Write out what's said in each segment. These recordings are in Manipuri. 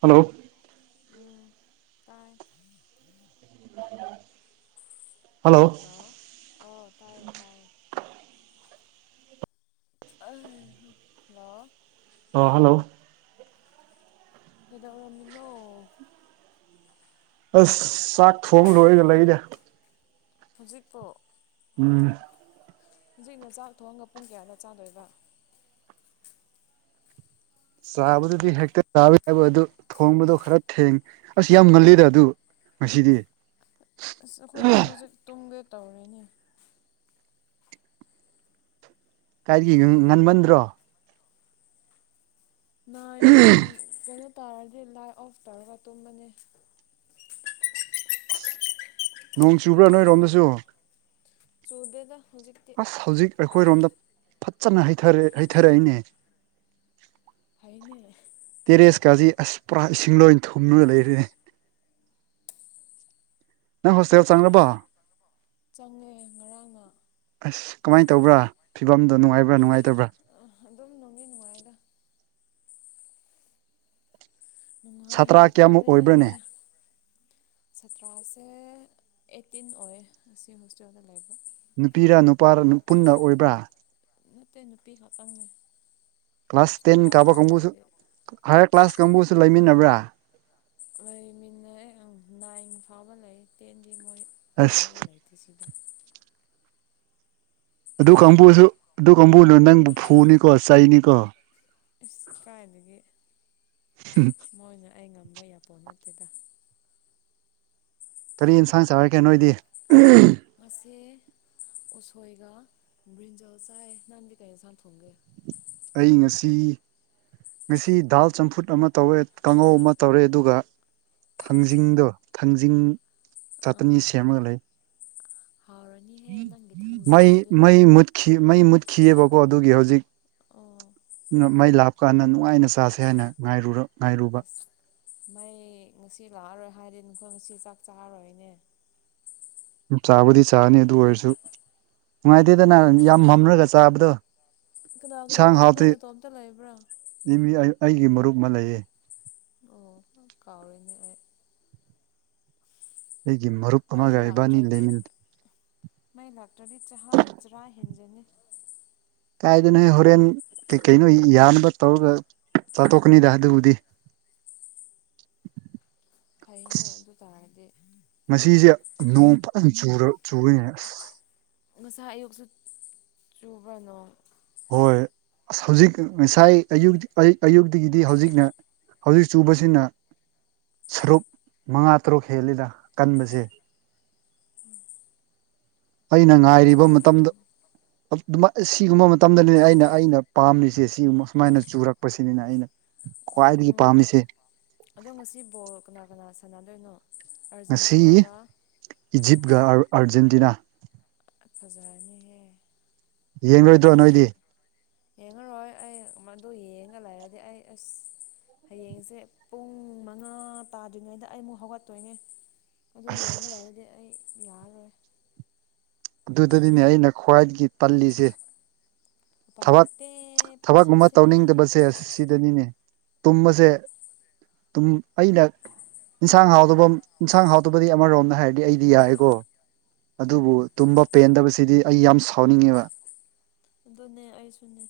ꯍꯜꯂꯣ ꯎꯝ ꯇꯥꯏ [inaudible] ꯍꯜꯂꯣ ꯍꯂꯣ ꯑꯣ ꯇꯥꯏꯌꯦ ꯇꯥꯏꯌꯦ [unintelligible] ꯍꯜꯂꯣ ꯑꫭ ꯍꯜꯂꯣ ꯀꯩꯗꯧꯔꯝꯃꯤꯅꯣ ꯑꯁ ꯆꯥꯛ ꯊꯣꯡ ꯂꯣꯏꯔꯒ ꯂꯩꯅꯦ ꯍꯧꯖꯤꯛꯄꯣ ꯎꯝ ꯍꯨꯖꯤꯛꯅ ꯆꯥꯛ ꯊꯣꯡꯉꯒ ꯄꯨꯡ ꯀꯌꯥꯗ ꯆꯥꯗꯣꯏꯕ ꯆꯥꯕꯗꯨꯗꯤ ꯍꯦꯛꯇ ꯆꯥꯕ [unintelligible] ꯑꯗꯨ ꯊꯣꯡꯕꯗꯣ ꯈꯔ ꯊꯦꯡ ꯑꯁ ꯌꯥꯝ ꯉꯜꯂꯤꯗ ꯑꯗꯨꯕꯨ ꯉꯁꯤꯗꯤ ꯑꯁ ꯑꯈꯣꯏꯗꯤ ꯍꯧꯖꯤꯛ ꯇꯨꯝꯒꯦ ꯇꯧꯔꯤꯅꯦ ꯀꯥꯏꯗꯒꯤ ꯉꯟꯃꯟꯗ꯭ꯔꯣ [unintelligible] ꯀꯩꯅꯣ ꯇꯧꯔꯗꯤ ꯂꯥꯏꯠ ꯑꯣꯐ ꯇꯧꯔꯒ ꯇꯨꯝꯕꯅꯦ [unintelligible] ꯅꯣꯡ ꯆꯨꯕ꯭ꯔ ꯅꯣꯏꯔꯣꯝꯗꯁꯨ ꯆꯨꯗꯦꯗ ꯍꯧꯖꯤꯛꯇꯤ ꯑꯁ ꯍꯧꯖꯤꯛ ꯑꯩꯈꯣꯏꯔꯣꯝꯗ ꯐꯠꯖꯅ ꯍꯩꯊꯔꯦ ꯍꯩꯊꯔꯛꯏꯅꯦ ꯐꯩꯅꯦ ꯇꯦꯔꯦꯁꯀꯥꯁꯤ ꯑꯁ ꯄꯨꯔꯥ ꯏꯁꯤꯡ ꯂꯣꯏ ꯊꯨꯝꯂ ꯂꯩꯔꯦꯅꯦ ꯅꯪ ꯍꯣꯁꯇꯦꯜ ꯆꯪꯂꯕꯣ ꯆꯪꯉꯦ ꯉꯔꯥꯡꯅ ꯑꯁ ꯀꯝꯃꯥꯏ ꯇꯧꯕ꯭ꯔ ꯐꯤꯕꯝꯗꯣ ꯅꯨꯡꯉꯥꯏꯕ꯭ꯔ ꯅꯨꯡꯉꯥꯏ ꯑ ꯑꯗꯨꯝ ꯅꯨꯡꯗꯤ ꯅꯨꯡꯉꯥꯏꯗ ꯅꯨꯡꯉꯥꯏ ꯁꯥꯇ꯭ꯔ ꯍꯥꯏꯕ ꯀꯌꯥꯃꯨꯛ ꯇꯥꯔꯦ ꯑꯣꯏꯕ꯭ꯔꯅꯦ ꯁꯥꯇ꯭ꯔꯥꯁꯦ ꯑꯩꯠꯇꯤꯟ ꯑꯣꯏꯌꯦ ꯁꯦꯃꯤꯁꯇ꯭ꯔꯗ ꯂꯩꯕ ꯅꯨꯄꯤꯔ ꯅꯨꯄꯥꯔ ꯄꯨꯟꯅ ꯑꯣꯏꯕ꯭ꯔꯥ ꯅꯠꯇꯦ ꯅꯨꯄꯤ ꯈꯛꯇꯪꯅꯦ ꯀ꯭ꯂꯥꯁ ꯑꯁ ꯇꯦꯟ ꯅꯨꯄꯥꯒ ꯀꯥꯕ ꯀꯥꯡꯕꯨꯁꯨ ꯂꯩꯔꯗꯤ ꯍꯥꯏꯌꯔ ꯀ꯭ꯂꯥꯁ ꯀꯥꯡꯕꯨꯁꯨ ꯂꯩꯃꯤꯟꯅꯕ꯭ꯔꯥ [inaudible] ꯂꯩꯃꯤꯟꯅꯩ ꯅꯥꯏꯟ ꯐꯥꯎꯕ ꯂꯩ ꯇꯦꯟꯗꯤ ꯃꯣꯏ ꯀꯥꯕ ꯑꯁ ꯂꯩꯇꯦ ꯁꯤꯗ ꯑꯗꯨ ꯀꯥꯡꯕꯨꯁꯨ ꯑꯗꯨ ꯀꯥꯡꯕꯨꯅ ꯅꯪꯕꯨ ꯐꯨꯅꯤꯀꯣ ꯆꯩꯅꯤꯀꯣ ꯀꯥꯏꯗꯒꯤ ꯃꯣꯏꯅ ꯑꯩ ꯉꯝꯕ ꯌꯥꯄꯣꯠ ꯅꯠꯇꯦꯗ ꯀꯔꯤ ꯏꯟꯁꯥꯡ ꯆꯥꯔꯀꯦ ꯅꯣꯏꯗꯤ ꯉꯁꯤ ꯎꯁꯣꯏꯒ ꯕ꯭ꯔꯤꯟꯖꯜ ꯆꯥꯏ ꯅꯪꯗꯤ ꯀꯩ ꯑꯦꯟꯁꯥꯡ ꯊꯣꯡꯒꯦ ꯑꯩ ꯉꯁꯤ ꯉꯁꯤ ꯗꯥꯜ ꯆꯝꯐꯨꯠ ꯑꯃ ꯇꯧꯔꯦ ꯀꯥꯡꯉꯧ ꯑꯃ ꯇꯧꯔꯦ ꯑꯗꯨꯒ ꯊꯥꯡꯖꯤꯡꯗꯣ ꯊꯥꯡꯖꯤꯡ ꯑꯥ ꯆꯥꯇꯅꯤ ꯁꯦꯝꯃꯒ ꯂꯩ ꯍꯥꯎꯔꯅꯤꯍꯦ ꯅꯪꯒꯤ ꯃꯩ ꯊꯥꯡꯖꯤꯡꯗꯨꯗꯤ ꯃꯩ ꯃꯨꯠꯈꯤ ꯃꯩ ꯃꯨꯠꯈꯤꯑꯦꯕꯀꯣ ꯑꯗꯨꯒꯤ ꯍꯧꯖꯤꯛ ꯑꯣ ꯃꯩ ꯂꯥꯛꯄꯀꯥꯟꯗ ꯅꯨꯡꯉꯥꯏꯅ ꯆꯥꯁꯦ ꯍꯥꯏꯅ ꯉꯥꯏꯔꯨꯔꯣ ꯑꯁ ꯃꯩ ꯉꯁꯤ ꯂꯥꯛꯑꯔꯣꯏ ꯍꯥꯏꯗꯤ ꯅꯈꯣꯏ ꯉꯁꯤ ꯆꯥꯛ ꯆꯥꯔꯔꯣꯏꯅꯦ ꯆꯥꯕꯨꯗꯤ ꯆꯥꯅꯤ ꯑꯗꯨ ꯑꯣꯏꯔꯁꯨ ꯅꯨꯡꯉꯥꯏꯇꯦꯗꯅ ꯌꯥꯝ ꯃꯝꯂꯒ ꯆꯥꯕꯗꯣ ꯀꯅꯥ ꯀꯅꯥ ꯏꯟꯁꯥꯡ ꯂꯩꯕ꯭ꯔꯥ ꯍꯥꯎꯇ꯭ꯔꯤ ꯅꯇꯣꯝꯇ ꯂꯩꯕ꯭ꯔꯥ ꯃꯤ ꯑꯩꯒꯤ ꯃꯔꯨꯞ ꯑꯃ ꯂꯩꯌꯦ ꯑꯣ ꯀꯥꯎꯔꯤꯅꯤ ꯑꯩ ꯑꯩꯒꯤ ꯃꯔꯨꯞ ꯃꯩ ꯑꯃꯒ ꯏꯕꯥꯅꯤ ꯂꯥꯛꯇ꯭ꯔꯗꯤ ꯂꯩꯃꯤꯟꯅꯦ ꯃꯩ ꯂꯥꯛꯇ꯭ꯔꯗꯤ ꯆꯍꯥ ꯆꯔꯥ ꯍꯦꯟꯖꯅꯤ ꯀꯥꯏꯗꯩꯅꯣ ꯍꯦ ꯍꯣꯔꯦꯟ ꯀꯩꯀꯩꯅꯣ ꯌꯥꯅꯕ ꯇꯧꯔꯒ ꯆꯥꯊꯣꯛ ꯀꯅꯤꯗ ꯑꯗꯨꯕꯨꯗꯤ ꯐꯩꯅꯦ ꯑꯗꯨ ꯇꯥꯔꯗꯤ ꯉꯁꯤꯁꯦ ꯅꯣꯡ ꯐꯖꯅ ꯆꯨꯔꯤꯅꯦ ꯉꯁꯥꯏ ꯑꯌꯨꯛꯁꯨ ꯆꯨꯕ ꯅꯣꯡ ꯍꯣꯏ ꯑꯁ ꯍꯧꯖꯤꯛ ꯉꯁꯥꯏ ꯑꯌꯨꯛ ꯑꯌꯨꯛꯇꯒꯤꯗꯤ ꯍꯧꯖꯤꯛꯅ ꯍꯧꯖꯤꯛ ꯆꯨꯕꯁꯤꯅ ꯁꯔꯨꯛ ꯃꯉꯥ ꯇꯔꯨꯛ ꯍꯦꯜꯂꯤꯗ ꯀꯟꯕꯖꯦ ꯎꯝ ꯑꯩꯅ ꯉꯥꯏꯔꯤꯕ ꯃꯇꯝꯗꯣ ꯑꯗꯨꯃꯥꯏ ꯁꯤꯒꯨꯝꯕ ꯃꯇꯝꯗꯅꯤꯅꯦ ꯑꯩꯅ ꯑꯩꯅ ꯄꯥꯝꯂꯤꯁꯦ ꯁꯤꯒꯨꯝꯕ ꯑꯨꯃꯥꯏꯅ ꯆꯨꯔꯛ ꯄꯁꯤꯅꯤꯅ ꯑꯩꯅ ꯌꯦꯁ ꯈ꯭ꯋꯥꯏꯗꯒꯤ ꯎꯝ ꯄꯥꯝꯃꯤꯁꯦ ꯑꯗꯣ ꯉꯁꯤ ꯕꯣꯜ ꯀꯅꯥ ꯀꯅꯥ ꯁꯥꯟꯅꯗꯣꯏꯅꯣ ꯉꯁꯤ ꯑꯥꯔꯖꯦꯟꯇꯤꯅꯥꯒ ꯏꯖꯤꯞꯒ ꯑꯥꯔꯖꯦꯟꯇꯤꯅꯥ ꯐꯖꯥꯔꯅꯤꯍꯦ ꯌꯦꯡꯔꯣꯏꯗ꯭ꯔꯣ ꯅꯣꯏꯗꯤ ꯌꯦꯡꯉꯔꯣꯏ ꯑꯩ ꯑꯗꯨ ꯌꯦꯡꯉ ꯂꯩꯔꯗꯤ ꯑꯩ ꯑꯁ ꯍꯌꯦꯡꯁꯦ ꯄꯨꯡ ꯃꯉꯥ ꯇꯥꯗ꯭ꯔꯤꯉꯩꯗ ꯑꯩꯃꯨꯛ ꯍꯧꯒꯠꯇꯣꯏꯅꯦ ꯑꯗꯨ ꯌꯦꯡꯉ ꯑꯁ ꯂꯩꯔꯗꯤ ꯑꯩ ꯌꯥꯔꯣꯏ ꯑꯗꯨꯗꯗꯤꯅꯦ ꯑꯩꯅ ꯈ꯭ꯋꯥꯏꯗꯒꯤ ꯇꯜꯂꯤꯖꯦ ꯎꯄꯥꯏ ꯊꯕꯛ ꯂꯩꯇꯦ ꯊꯕꯛ ꯑꯃ ꯄꯨꯟꯁꯤꯁꯦ ꯇꯧꯅꯤꯡꯗꯕꯁꯦ ꯁꯤꯗꯅꯤꯅꯦ ꯇꯨꯝꯃꯖꯦ ꯇꯨꯝ ꯑꯩꯅ ꯏꯟꯁꯥꯡ ꯍꯥꯎꯗꯕ ꯏꯟꯁꯥꯡ ꯍꯥꯎꯗꯕꯗꯤ ꯑꯃꯔꯣꯝꯗ ꯍꯥꯏꯔꯗꯤ ꯑꯩꯗꯤ ꯌꯥꯏꯑꯦꯀꯣ ꯑꯗꯨꯕꯨ ꯎꯝ ꯇꯨꯝꯕꯄꯦꯟꯗꯕꯁꯤꯗꯤ ꯑꯩꯌꯥꯝ ꯁꯥꯎꯅꯤꯡꯉꯦꯕ ꯑꯗꯨꯅꯦ ꯑꯩꯖꯨꯅꯦ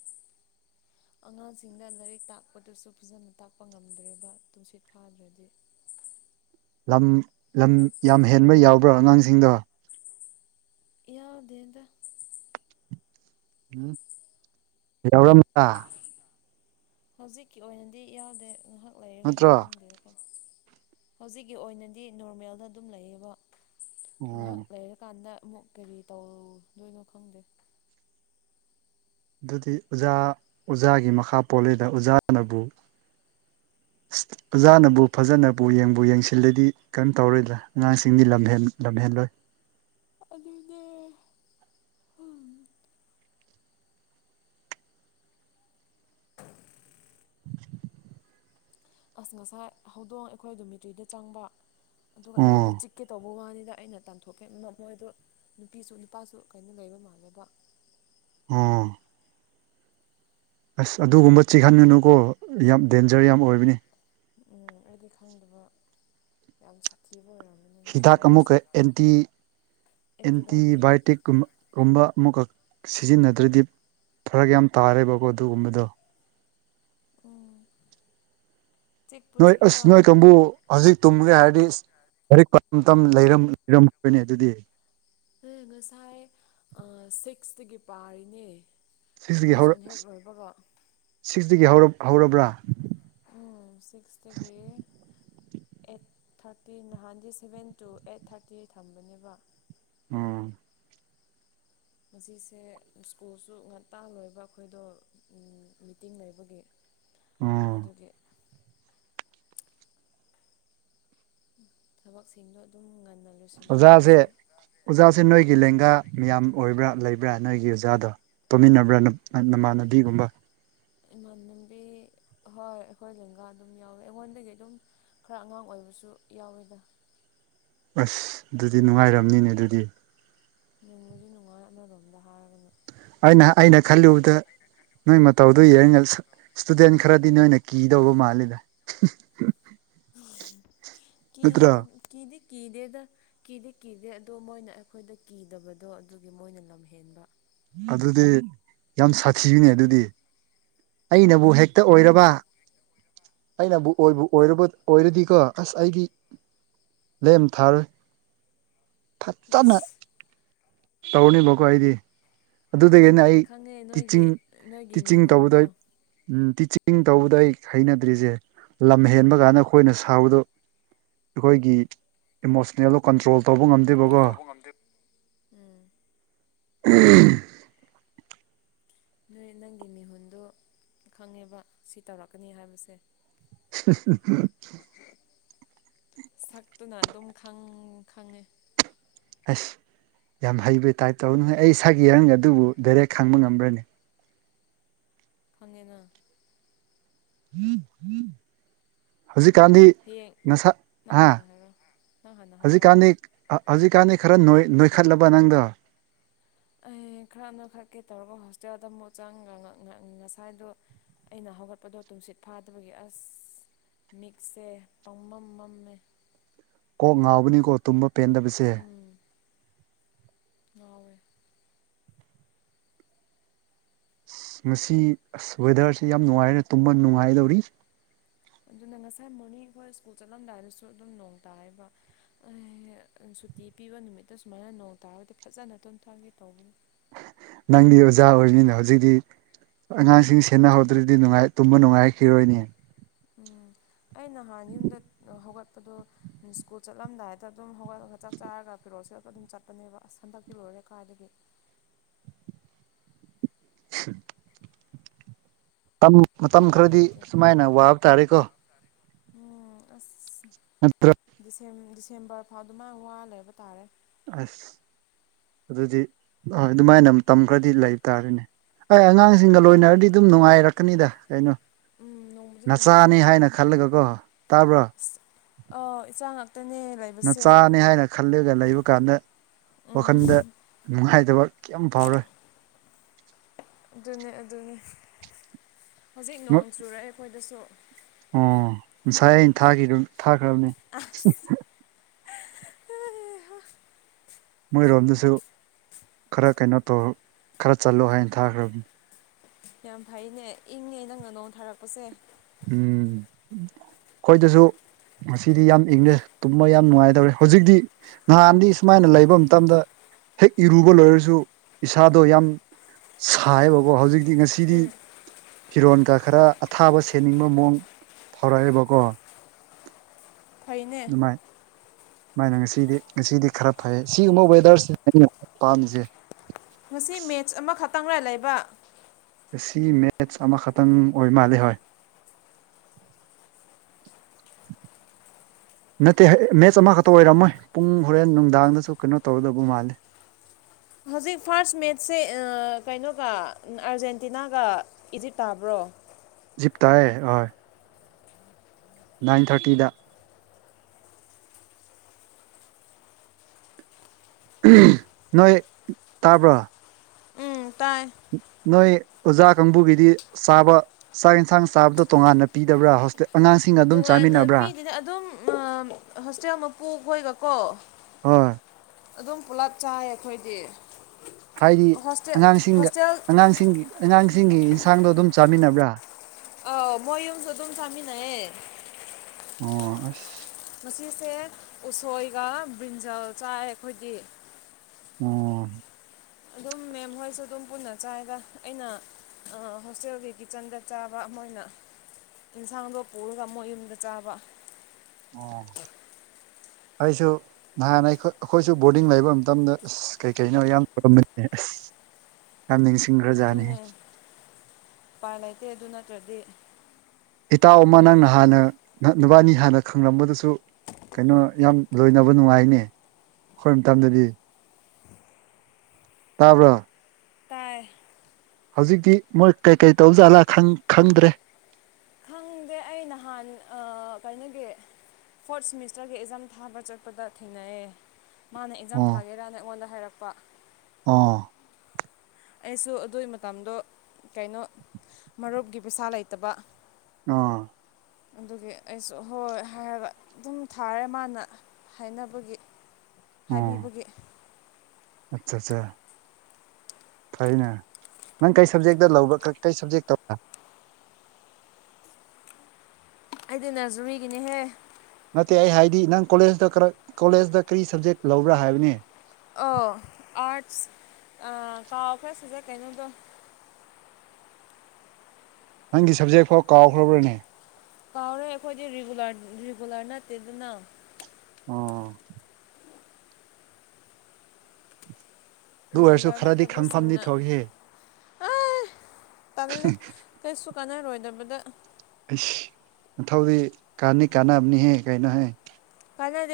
ꯑꯉꯥꯡꯖꯤꯡꯗ ꯂꯥꯏꯔꯤꯛ ꯇꯥꯛꯄꯗꯨꯖꯨ ꯐꯖꯅ ꯇꯥꯛꯄ ꯉꯝꯗ꯭ꯔꯦꯕ ꯇꯨꯝꯁꯤꯠ ꯐꯥꯗ꯭ꯔꯗꯤ ꯂꯝ ꯂꯝ ꯌꯥꯝꯍꯦꯟꯕ ꯌꯥꯎꯕ꯭ꯔꯥ ꯑꯉꯥꯡꯖꯤꯡꯗꯣ ꯌꯥꯎ ꯗꯦꯗ ꯎꯝ ꯌꯥꯎꯔꯝꯃꯕ꯭ꯔꯥ ꯍꯧꯖꯤꯛꯀꯤ ꯑꯣꯏꯅꯗꯤ ꯌꯥꯎꯗꯦ ꯉꯥꯏꯍꯥꯛ ꯂꯩꯔꯒꯗꯤ ꯅꯠꯇ꯭ꯔꯣ ꯑꯣ ꯈꯪꯗꯦꯀꯣ ꯍꯧꯖꯤꯛꯀꯤꯑꯣꯏꯅꯗꯤ ꯅꯣꯔꯃꯦꯜꯗꯑꯗꯨꯝ ꯂꯩꯌꯦꯕ ꯉꯥꯏꯍꯥꯛ ꯂꯩꯔꯀꯥꯟꯗ ꯑꯃꯨꯛ ꯀꯔꯤ ꯇꯧꯑꯧ ꯗꯣꯏꯅꯣ ꯈꯪꯗꯦ ꯑꯗꯨꯗꯤ ꯑꯣꯖꯥ ꯑꯣꯖꯥꯒꯤ ꯃꯈꯥ ꯄꯣꯜꯂꯤꯗ ꯑꯣꯖꯥꯅꯕꯨ ꯑꯣꯖꯥꯅꯕꯨ ꯐꯖꯅꯕꯨ ꯌꯦꯡꯕꯨ- ꯌꯦꯡꯁꯤꯜꯂꯗꯤ ꯀꯔꯤꯝ ꯇꯧꯔꯣꯏꯗ꯭ꯔꯥ ꯑꯉꯥꯡꯁꯤꯡꯗꯤ ꯂꯝꯍꯦꯟ- ꯂꯝꯍꯦꯜꯂꯣꯏ INAUDIBLE ꯑꯥꯗꯨꯅꯦ INAUDIBLE ꯑꯥꯁ ꯉꯁꯥꯏ ꯍꯧꯗꯣꯡ ꯑꯩꯈꯣꯏ ꯗꯣꯃꯤꯇ꯭ꯔꯤꯗ ꯆꯪꯕ ꯑꯗꯨꯒ ꯑꯣ ꯑꯩꯉꯣꯟꯗ ꯆꯤꯛꯀꯦ ꯇꯧꯕ ꯋꯥꯅꯤ ꯗꯥ ꯑꯩꯅ ꯇꯥꯟꯊꯣꯛꯀꯦꯅ ꯃꯣꯏꯗꯣ ꯅꯨꯄꯤꯁꯨ ꯅꯨꯄꯥꯁꯨ ꯀꯩꯅꯣ ꯂꯩꯕ ꯃꯥꯜꯂꯦꯕ ꯑꯣꯑꯣ ꯑꯥꯁ ꯑꯗꯨꯒꯨꯝꯕ ꯆꯤꯍꯟꯒꯅꯨꯀꯣ ꯌꯥꯝꯗꯦꯟꯖꯔ ꯌꯥꯝꯑꯣꯏꯕꯅꯤ ꯎꯎꯪ ꯑꯩꯗꯤ ꯈꯪꯗꯕ ꯌꯥꯝ ꯁꯥꯊꯤ ꯍꯤꯗꯥꯛ ꯑꯃꯨꯛꯀ ꯑꯦꯟꯇꯤ ꯑꯦꯟꯇꯤꯕꯥꯌꯣꯇꯤꯛ ꯑꯦꯟꯇꯤꯕꯥꯌꯑꯣꯇꯤꯛꯀꯨꯝꯕ ꯒꯨꯝꯕ ꯑꯃꯨꯛꯀ ꯁꯤꯖꯤꯟꯅꯗ꯭ꯔꯗꯤ ꯐꯥꯔꯛ ꯌꯥꯝ ꯇꯥꯔꯦꯕꯀꯣ ꯑꯗꯨꯒꯨꯝꯕꯗꯣ ꯎꯪꯝ ꯅꯣꯏ ꯑꯥꯁ ꯅꯣꯏ ꯀꯥꯡꯕꯨ ꯍꯧꯖꯤꯛ ꯇꯨꯝ UNINTELLIGIBLE ꯍꯦ ꯉꯁꯥꯏ ꯑꯥꯁ ꯁꯤꯛꯁꯇꯒꯤꯄꯥꯔꯤꯅꯦ ꯁꯤꯛꯁꯇꯒꯤ ꯗꯤꯕꯣꯁꯟ ꯍꯦꯛꯂꯣꯏꯕꯒ ꯁꯤꯒꯤ ꯍꯧꯔꯕ ꯍꯧꯔꯕ꯭ꯔꯥ ꯎꯎꯪ ꯁꯤꯛꯁꯇꯒꯤ ꯑꯦꯠꯊꯥꯔꯇꯤ ꯅꯍꯥꯟꯗꯤ ꯁꯚꯦꯟ ꯇꯨ ꯑꯦꯠꯊꯥꯔꯇꯤ ꯊꯝꯕꯅꯦꯕ ꯑꯣ ꯉꯁꯤꯁꯦ ꯁ꯭ꯀꯨꯜꯁꯨ ꯉꯟꯇꯥ ꯂꯣꯏꯕ ꯑꯩꯈꯣꯏꯗꯣ ꯃꯤꯇꯤꯡꯂꯩꯕꯒꯤ ꯑꯣ ꯑꯗꯨꯗꯤ ꯊꯕꯛꯁꯤꯡꯗꯣ ꯑꯗꯨꯎꯝ ꯉꯟꯅ ꯂꯣꯏꯁꯤꯜꯂꯦ ꯑꯣꯖꯥꯖꯦ ꯉꯁꯤ ꯑꯣꯖꯥꯖꯦ ꯅꯣꯏ ꯒꯤ ꯂꯦꯡꯒꯥ ꯌꯥꯝ ꯑꯣꯏꯕ꯭ꯔꯥ- ꯂꯩꯕ꯭ꯔꯥ ꯅꯣꯏꯒꯤ ꯑꯣꯖꯥꯗꯣ ꯄꯨꯟꯃꯤꯟꯅꯕ꯭ꯔꯥ ꯅꯃꯥꯟꯅꯕꯤꯒꯨꯝꯕ ꯏꯃꯥꯟꯅꯕꯤ ꯍꯣꯏ ꯑꯩꯈꯣꯏꯂꯦꯡꯒꯥ ꯑꯗꯨꯝ ꯌꯥꯎꯋꯦ ꯑꯩꯉꯣꯟꯗꯒꯤ ꯑꯗꯨꯝ ꯈꯔ ꯑꯉꯥꯡ ꯑꯣꯏ ꯕꯨꯁꯨ ꯌꯥꯎꯋꯦꯗ ꯑꯥꯁ ꯑꯗꯨꯗꯤꯅꯨꯡꯉꯥꯏꯔꯝꯅꯤꯅꯦ ꯑꯗꯨꯗꯤ ꯅꯣꯡꯕꯨꯗꯤ- ꯅꯨꯡꯉꯥꯏ ꯑꯃꯔꯣꯝꯗ ꯍꯥꯏꯔꯒꯅ ꯑꯩꯅꯑꯩꯅ ꯈꯜꯂꯨꯕꯗ ꯅꯣꯏ ꯃꯇꯧꯗꯣ ꯌꯦꯡꯉ ꯏꯁꯇꯨꯗꯦꯟ ꯈꯔꯗꯤ ꯅꯣꯏꯅꯀꯤꯗꯧꯕ ꯃꯥꯜꯂꯤꯗ ꯅꯠꯇ꯭ꯔꯥ ꯀꯤꯕꯨ ꯀꯤꯗꯤ ꯀꯤꯗꯦꯗ ꯀꯤꯗꯤ ꯀꯤꯗꯦ ꯑꯗꯣ ꯃꯣꯏꯅ ꯑꯩꯈꯣꯏꯗ ꯀꯤꯗꯕꯗꯣ ꯑꯗꯨꯒꯤ ꯃꯣꯏꯅ ꯂꯝꯍꯦꯟꯕ ꯑꯗꯨꯗꯤ ꯌꯥꯝ ꯁꯥꯊꯤꯅꯦ ꯑꯗꯨꯗꯤ ꯑꯩꯅ ꯕꯨ ꯍꯦꯛꯇ ꯑꯣꯏꯔꯕ ꯎꯝ ꯑꯩꯅꯕꯨ ꯑꯣꯏꯕꯨ ꯑꯣꯏ ꯑꯣꯏꯔꯗꯤꯀꯣ ꯑꯁ ꯑꯩꯗꯤ ꯂꯦꯝ ꯊꯥꯔꯣꯢ ꯐꯠꯖꯅ ꯑꯁ ꯇꯧꯅꯤꯕꯀꯣ ꯑꯩꯗꯤ ꯑꯗꯨꯗꯒꯤꯅ ꯑꯩ ꯈꯪꯉꯦ ꯅꯣꯏꯒꯤ ꯇꯤꯆꯤꯡ ꯅꯣꯏꯒꯤ ꯃꯤꯍꯨꯟꯗꯣ ꯎ ꯇꯤꯆꯤꯡ ꯇꯧꯕꯗ ꯑꯩ ꯍꯩꯅꯗ꯭ꯔꯤꯁꯦ ꯂꯝ ꯍꯦꯟꯕ ꯀꯥꯟꯗ ꯑꯩꯈꯣꯏꯅ ꯁꯥꯎꯕꯗꯣ ꯑꯩꯈꯣꯏꯒꯤ ꯑꯦꯠꯃꯣꯁꯐꯤꯌꯔꯗꯣ ꯀꯟꯇ꯭ꯔꯣꯜ ꯇꯧꯕ ꯇ꯭ꯔꯣꯜ ꯉꯝꯗꯦꯕꯀꯣ ꯇꯕ ꯉꯝꯗꯦ ꯎꯝ ꯍꯝ ꯑꯗꯨꯅꯦ ꯅꯪꯒꯤ ꯃꯤꯍꯨꯟꯗꯣ ꯈꯪꯉꯦꯕ ꯁꯤ ꯇꯧꯔꯛꯀꯅꯤ ꯍꯥꯏꯕꯁꯦ ꯍꯍꯍ ꯑꯗꯨꯨꯅ ꯑꯗꯨꯝ ꯈꯪ ꯈꯪꯉꯦ ꯑꯁ ꯌꯥꯝ ꯍꯩꯕ ꯇꯥꯏꯞ ꯇꯧꯅ ꯑꯩ ꯁꯛ ꯌꯦꯡꯉꯒ ꯑꯗꯨꯕꯨ ꯗꯥꯏꯔꯦꯛ ꯈꯪꯕ ꯉꯝꯕ꯭ꯔꯅꯦ ꯈꯪꯉꯦꯅ [inaudible] ꯍꯧꯖꯤꯛꯀꯥꯟꯗꯤ ꯍꯌꯦꯡ ꯅꯁꯥ ꯅꯪ ꯑ ꯍꯥꯟꯅ ꯍꯥꯏꯔꯣ ꯅꯪ ꯍꯥꯟꯅ ꯍꯥꯏꯔꯣ ꯍꯧꯖꯤꯛꯀꯥꯟꯗꯤ ꯍꯧꯖꯤꯛꯀꯥꯟꯗꯤ ꯈꯔ ꯅꯣꯢ ꯅꯣꯏꯈꯠꯂꯕ ꯅꯪꯗꯣ ꯑꯩ ꯈꯔ ꯅꯣꯢꯈꯠꯀꯦ ꯇꯧꯔꯒ ꯍꯣꯁꯇꯦꯜꯗ ꯑꯃꯨꯛ ꯆꯪꯉꯒ ꯉꯁꯥꯏꯗꯣ ꯑꯩꯅ ꯍꯧꯒꯠꯄꯗꯣ ꯇꯨꯝꯁꯤꯠ ꯐꯥꯗꯕꯒꯤ ꯑꯁ ꯃꯤꯠꯁꯦ ꯄꯪꯃꯝ ꯃꯝꯃꯦ ꯀꯣꯛ ꯉꯥꯎꯕꯅꯤꯀꯣ ꯇꯨꯝꯕ ꯄꯦꯟꯗꯕꯁꯦ ꯎꯝ ꯉꯥꯎꯋꯦ ꯑꯁ ꯉꯁꯤ ꯑꯁ ꯋꯦꯗꯔꯁꯤ ꯌꯥꯝ ꯅꯨꯡꯉꯥꯏ ꯇꯨꯝꯕ ꯅꯨꯡꯉꯥꯏꯗꯧꯔꯤ ꯑꯗꯨꯅ ꯉꯁꯥꯏ ꯃꯣꯔꯅꯤꯡ ꯑꯩꯈꯣꯏ ꯁ꯭ꯀꯨꯜ ꯆꯠꯂꯝꯗꯥꯏꯗꯁꯨ ꯑꯗꯨꯝ ꯅꯣꯡ ꯇꯥꯏꯑꯦꯕ ꯁꯨꯇꯤ ꯄꯤꯕ ꯅꯨꯃꯤꯠꯇ ꯁꯨꯃꯥꯏꯅ ꯅꯣꯡ ꯇꯥꯔꯒꯗꯤ ꯐꯖꯅ ꯇꯨꯊꯒꯦ ꯇꯧꯕꯅꯦ ꯅꯪꯗꯤ ꯑꯣꯖꯥ ꯑꯣꯏꯕꯅꯤꯅ ꯍꯧꯖꯤꯛꯇꯤ ꯑꯉꯥꯡꯁꯤꯡ ꯁꯦꯟꯅꯍꯧꯗ꯭ꯔꯗꯤ ꯅꯨꯡꯉꯥꯏ ꯇꯨꯝꯕ ꯅꯨꯡꯉꯥꯏꯈꯤꯔꯣꯏꯅꯦ ꯎꯝ ꯑꯩ ꯅꯍꯥꯟ ꯌꯨꯝꯗ ꯍꯧꯒꯠ ꯄꯗꯣ ꯁ꯭ꯀꯨꯜ ꯆꯠꯂꯝꯗꯥꯏꯗ ꯑꯗꯨꯝ ꯍꯧꯒꯠꯂꯒ ꯆꯥꯛ ꯆꯥꯔꯒ ꯐꯤꯔꯣꯜ ꯁꯦꯠꯂꯒ ꯑꯗꯨꯝ ꯆꯠꯄꯅꯦꯕ ꯑꯁ ꯍꯟꯗꯛꯇꯤ ꯂꯣꯏꯔꯦ ꯔ ꯀꯥ ꯗꯒꯤ [inaudible] ꯍ ꯃꯇꯝ ꯃꯇꯝ ꯕꯤꯠ ꯈꯔꯗꯤ ꯂꯩꯇꯦ ꯑꯁꯨꯃꯥꯏꯅ ꯋꯥꯕ ꯇꯥꯔꯦꯀꯣ ꯎ ꯑꯁ ꯅꯠꯇ꯭ꯔ ꯗꯤꯁꯦꯝ ꯗꯤꯁꯦꯝꯕꯔ ꯐꯥꯎ ꯑꯗꯨꯃꯥꯏꯅ ꯋꯥ ꯂꯩꯕ ꯇꯥꯔꯦ ꯑꯁ ꯑꯗꯨꯗꯤ ꯑꯣꯏ ꯑꯗꯨꯃꯥꯏꯅ ꯇꯝ ꯈ꯭ꯔꯗꯤ ꯂꯩꯕ ꯇꯥꯔꯦꯅꯦ ꯍꯥꯏ ꯑꯉꯥꯡꯁꯤꯡꯒ ꯂꯣꯏꯅꯔꯗꯤ ꯑꯗꯨꯝ ꯅꯨꯡꯉꯥꯏꯔꯛꯀꯅꯤꯗ ꯀꯩꯅꯣ ꯎꯝ ꯅꯣꯡꯕꯨꯗꯤ ꯅꯆꯥꯅꯤ ꯅꯨꯡꯉꯥꯏꯔꯛꯀꯅꯤ ꯍꯥꯏꯅ ꯈꯜꯂꯒ ꯀꯣ ꯇꯥꯕ꯭ꯔꯣ ꯑꯥꯎ ꯏꯆꯥ ꯉꯥꯛꯇꯅꯦ ꯂꯩꯕꯁꯦ ꯅꯆꯥꯅꯤ ꯍꯥꯏꯅ ꯈꯜꯂꯒ ꯂꯩꯕ ꯀꯥꯟꯗ ꯋꯥꯈꯜꯗ ꯅꯨꯡꯉꯥꯏꯇꯕ ꯀꯩꯝ ꯐꯥꯎꯔꯣꯏ ꯑꯗꯨꯅꯦ ꯑꯗꯨꯅꯦ ꯍꯧꯖꯤꯛ ꯅꯣꯡ ꯆꯨꯔꯛꯑꯦ ꯑꯩꯈꯣꯏꯗꯁꯨ ꯑꯣ ꯉꯁꯥꯏ ꯑꯩꯅ ꯊꯥꯈꯤꯗꯨ ꯊꯥꯈ꯭ꯔꯕꯅꯦ ꯑꯁ ꯃꯣꯏꯔꯣꯝꯗꯁꯨ ꯈꯔ ꯀꯩꯅꯣ ꯇꯧ ꯈꯔ ꯆꯠꯂꯣ ꯍꯥꯏꯅ ꯊꯥꯈ꯭ꯔꯕꯅꯦ ꯌꯥꯝ ꯐꯩꯅꯦ ꯏꯪꯉꯦ ꯅꯪꯅ ꯅꯣꯡ ꯊꯥꯔꯛꯄꯁꯦ ꯎꯝ ꯈꯣꯏꯗꯁꯨ ꯉꯁꯤꯗꯤ ꯌꯥꯝ ꯏꯪꯪꯂꯦ ꯇꯨꯝꯕ ꯌꯥꯝ ꯅꯨꯡꯉꯥꯏꯗꯧꯔꯦ ꯍꯧꯖꯤꯛꯇꯤ ꯅꯍꯥꯟꯗꯤ ꯁꯨꯃꯥꯏꯅ ꯂꯩꯕ ꯃꯇꯝꯗ ꯍꯦꯛ ꯏꯔꯨꯕ ꯂꯣꯏꯔꯁꯨ ꯏꯁꯥꯗꯣ ꯌꯥꯝ ꯁꯥꯏꯕꯀꯣ ꯍꯧꯖꯤꯛꯇꯤ ꯉꯁꯤꯗꯤ ꯐꯤꯔꯣꯟꯒ ꯈꯔ ꯑꯊꯥꯕ ꯁꯦꯠ ꯅꯤꯡꯕ ꯃꯑꯣꯡ ꯐꯥꯎꯔꯛꯑꯦꯕꯀꯣ ꯐꯩꯅꯦ ꯃꯥꯥꯏꯅ ꯉꯁꯤꯗꯤ ꯉꯁꯤꯗꯤ ꯈꯔ ꯐꯩꯌꯦ ꯁꯤꯒꯨꯝꯕ ꯋꯦꯗꯔꯁꯦ ꯑꯩꯅ ꯄꯥꯝꯃꯤꯁꯦ ꯉꯁꯤ ꯃꯦꯠꯆ ꯑꯃꯈꯛꯇꯪꯔ ꯂꯩꯕ ꯉꯁꯤ ꯃꯦꯠꯁ ꯑꯃꯈꯛꯇꯪ ꯑꯣꯏ ꯃꯥꯜꯂꯦ ꯍꯣꯏ [inaudible] ꯅꯠꯇꯦ ꯃꯦꯠꯆ ꯑꯃꯈꯛꯇ ꯑꯣꯏꯔꯝꯃꯣꯏ ꯄꯨꯡ ꯍꯣꯔꯦꯟ ꯅꯨꯡꯗꯥꯡꯗꯁꯨ ꯀꯩꯅꯣ ꯇꯧꯒꯗꯕ ꯃꯥꯜꯂꯦ [inaudible] ꯍꯧꯖꯤꯛ ꯐꯥꯔꯁ ꯃꯦꯠꯆꯁꯦ ꯑꯥ ꯀꯩꯅꯣꯒ ꯑꯥꯔꯖꯦꯟꯇꯤꯅꯥꯒ ꯏꯖꯤꯞ ꯇꯥꯕ꯭ꯔꯣ ꯏꯖꯤꯞ ꯇꯥꯥꯏꯑꯦ ꯍꯣꯏ ꯅꯥꯏꯟ ꯊꯥꯔꯇꯤꯗ ꯅꯣꯏ ꯇꯥꯕ꯭ꯔꯣ ꯎꯝ ꯇꯥꯏ ꯅꯣꯏ ꯑꯣꯖꯥ ꯀꯥꯡꯕꯨꯒꯤꯗꯤ ꯆꯥꯕ ꯆꯥꯛ ꯌꯦꯟꯁꯥꯡ ꯆꯥꯕꯗꯣ ꯇꯣꯉꯥꯟꯅ ꯄꯤꯗꯕ꯭ꯔꯥ ꯍꯣꯁꯇꯦꯜ ꯑꯉꯥꯡꯁꯤ ꯇꯣꯉꯥꯟꯅ ꯄꯤꯗꯦꯗ ꯑꯗꯨꯝ ꯍꯣꯁꯇꯦꯜ ꯃꯄꯨꯈꯣꯏꯒꯀꯣ ꯍꯣꯏ ꯑꯗꯨꯝ ꯄꯨꯂꯞ ꯆꯥꯏ ꯑꯩꯈꯣꯏꯗꯤ ꯍꯥꯏꯗꯤ ꯍꯣꯁꯇꯦꯜ ꯑꯉꯥꯡꯁꯤꯡꯒ ꯍꯣꯁꯇꯦꯜ ꯑꯉꯥꯡꯁꯤꯡꯒꯤ ꯑꯉꯥꯡꯁꯤꯡꯒꯤ ꯌꯦꯟꯁꯥꯡꯗꯣ ꯑꯗꯨꯝ ꯆꯥꯃꯤꯟꯅꯕ꯭ꯔꯥ ꯑ ꯃꯣꯢ ꯌꯨꯝꯁꯨ ꯑꯗꯨꯝ ꯆꯥꯃꯤꯟꯅꯩꯌꯦ ꯑꯣ ꯑꯁ ꯉꯁꯤꯁꯦ ꯎꯁꯣꯏꯒ ꯕ꯭ꯔꯤꯟꯖꯥꯜ ꯆꯥꯏ ꯑꯩꯈꯣꯏꯗꯤ ꯑꯣ ꯑꯗꯨꯝ ꯃꯦꯝ ꯍꯣꯏꯁꯨ ꯑꯗꯨꯝ ꯄꯨꯟꯅ ꯆꯥꯏꯗ ꯑꯩꯅ ꯑꯥ ꯍꯣꯁꯇꯦꯜꯒꯤ ꯀꯤꯠꯆꯟꯗ ꯆꯥꯕ ꯃꯣꯏꯅ ꯌꯦꯟꯁꯥꯡꯗꯣ ꯄꯨꯔꯒ ꯃꯣꯏ ꯌꯨꯝꯗ ꯆꯥꯕ ꯑꯣ ꯑꯩꯁꯨ ꯅꯍꯥꯟꯅ ꯑꯩꯈꯣꯢ ꯑꯩꯈꯣꯏꯁꯨ ꯕꯣꯔꯗꯤꯡ ꯂꯩꯕ ꯃꯇꯝꯗ ꯑꯁ ꯀꯩꯀꯩꯅꯣ ꯌꯥꯝ ꯇꯧꯔꯝꯕꯅꯦ [inaudible] ꯅꯤꯡꯁꯤꯡꯈ꯭ꯔꯖꯥꯠꯅꯤ ꯑꯗꯨꯅꯦ ꯎꯄꯥꯏ ꯂꯩꯇꯦ ꯑꯗꯨ ꯅꯠꯇ꯭ꯔꯗꯤ ꯏꯇꯥꯎ ꯑꯃ ꯅꯪ ꯅꯍꯥꯟꯅ ꯅꯪ ꯕꯥꯅꯤ ꯍꯥꯟꯅ ꯈꯪꯂꯝꯕꯗꯨꯁꯨ ꯀꯩꯅꯣ ꯌꯥꯝ ꯂꯣꯏꯅꯕ ꯅꯨꯡꯉꯥꯏꯅꯦ ꯑꯩꯈꯣꯏ ꯃꯇꯝꯗꯗꯤ ꯇꯥꯕ꯭ꯔꯣ ꯆꯔ [unintelligible] ꯍꯧꯖꯤꯛꯇꯤ ꯃꯣꯏ ꯀꯩ ꯀꯩ ꯇꯧꯖꯥꯠꯂꯥ ꯇꯪ ꯈꯪꯗ꯭ꯔꯦ ꯈꯪꯗꯦ ꯑꯩ ꯅꯍꯥꯟ ꯑꯥ ꯀꯩꯅꯣꯒꯤ ꯐꯣꯔꯠ ꯁꯦꯃꯤꯁꯇꯔꯒꯤ ꯑꯦꯛꯖꯥꯝ ꯊꯥꯕ ꯆꯠꯄꯗ ꯊꯦꯡꯅꯩꯑꯦ ꯃꯥꯅ ꯑꯦꯛꯖꯥꯝ ꯑꯣ ꯊꯥꯒꯦꯔꯅ ꯑꯩꯉꯣꯟꯗ ꯍꯥꯏꯔꯛꯄ ꯑꯥ ꯑꯩꯁꯨ ꯑꯗꯨꯒꯤ ꯃꯇꯝꯗꯣ ꯀꯩꯅꯣ ꯃꯔꯨꯞꯀꯤ ꯄꯩꯁꯥ ꯂꯩꯇꯕ ꯑꯣ ꯑꯗꯨꯒꯤ ꯑꯩꯁꯨ ꯍꯣꯏ ꯍꯥꯏꯔꯒ ꯑꯗꯨꯝ ꯊꯥꯔꯦ ꯃꯥꯅ ꯍꯥꯏꯅꯕꯒꯤ ꯍꯥꯏꯕꯤꯕꯒꯦ ꯑꯆꯥ ꯑꯠꯆꯥ ꯐꯩꯅꯦ ꯅꯪ ꯀꯔꯤ ꯁꯕꯖꯦꯛꯇ ꯂꯧꯕ꯭ꯔꯥ ꯀꯔꯤ ꯁꯕꯖꯦꯛꯇ ꯑꯩꯗꯤ ꯅꯖꯔꯤꯒꯤꯅꯦꯍꯦ ꯅꯠꯇꯦ ꯑꯩ ꯍꯥꯏꯗꯤ ꯅꯪ ꯀꯣꯂꯦꯖꯇ ꯀꯣꯂꯦꯖꯇ ꯀꯔꯤ ꯁꯕꯖꯦꯛ ꯂꯧꯕ꯭ꯔꯥ ꯍꯥꯏꯕꯅꯤ ꯑꯣ ꯑꯥꯔꯠꯁ ꯑꯥ ꯀꯥꯎꯈ꯭ꯔꯦ ꯁꯤꯁꯦ ꯀꯩꯅꯣꯗꯣ [inaudible] ꯅꯪꯒꯤ ꯁꯕꯖꯦꯛ ꯐꯥꯎ ꯀꯥꯎꯈ꯭ꯔꯕ꯭ꯔꯅꯦ ꯀꯥꯎꯔꯦ ꯑꯩꯈꯣꯏꯗꯤ ꯔꯤꯒꯨꯂꯔ ꯔꯤꯒꯨꯂꯔ ꯅꯠꯇꯦ ꯗꯅ ꯑꯥ ꯑꯗꯨ ꯑꯣꯏꯔꯁꯨ ꯔꯤꯒꯨꯂꯔ ꯈꯔꯗꯤ ꯈꯪꯐꯝꯗꯤ ꯅꯠꯇꯕꯁꯤꯡꯅ ꯊꯣꯛꯈꯤ ꯑꯥꯏ ꯇꯜꯂꯦ ꯀꯩꯁꯨ ꯀꯥꯟꯅꯔꯣꯏꯗꯕꯗ ꯑꯩꯁ ꯃꯊꯧꯗꯤ ꯀꯥꯟꯅꯤ ꯀꯥꯟꯅꯕꯅꯤꯍꯦ ꯀꯩꯅꯣ ꯍꯦ ꯀꯥꯟꯅꯗꯦ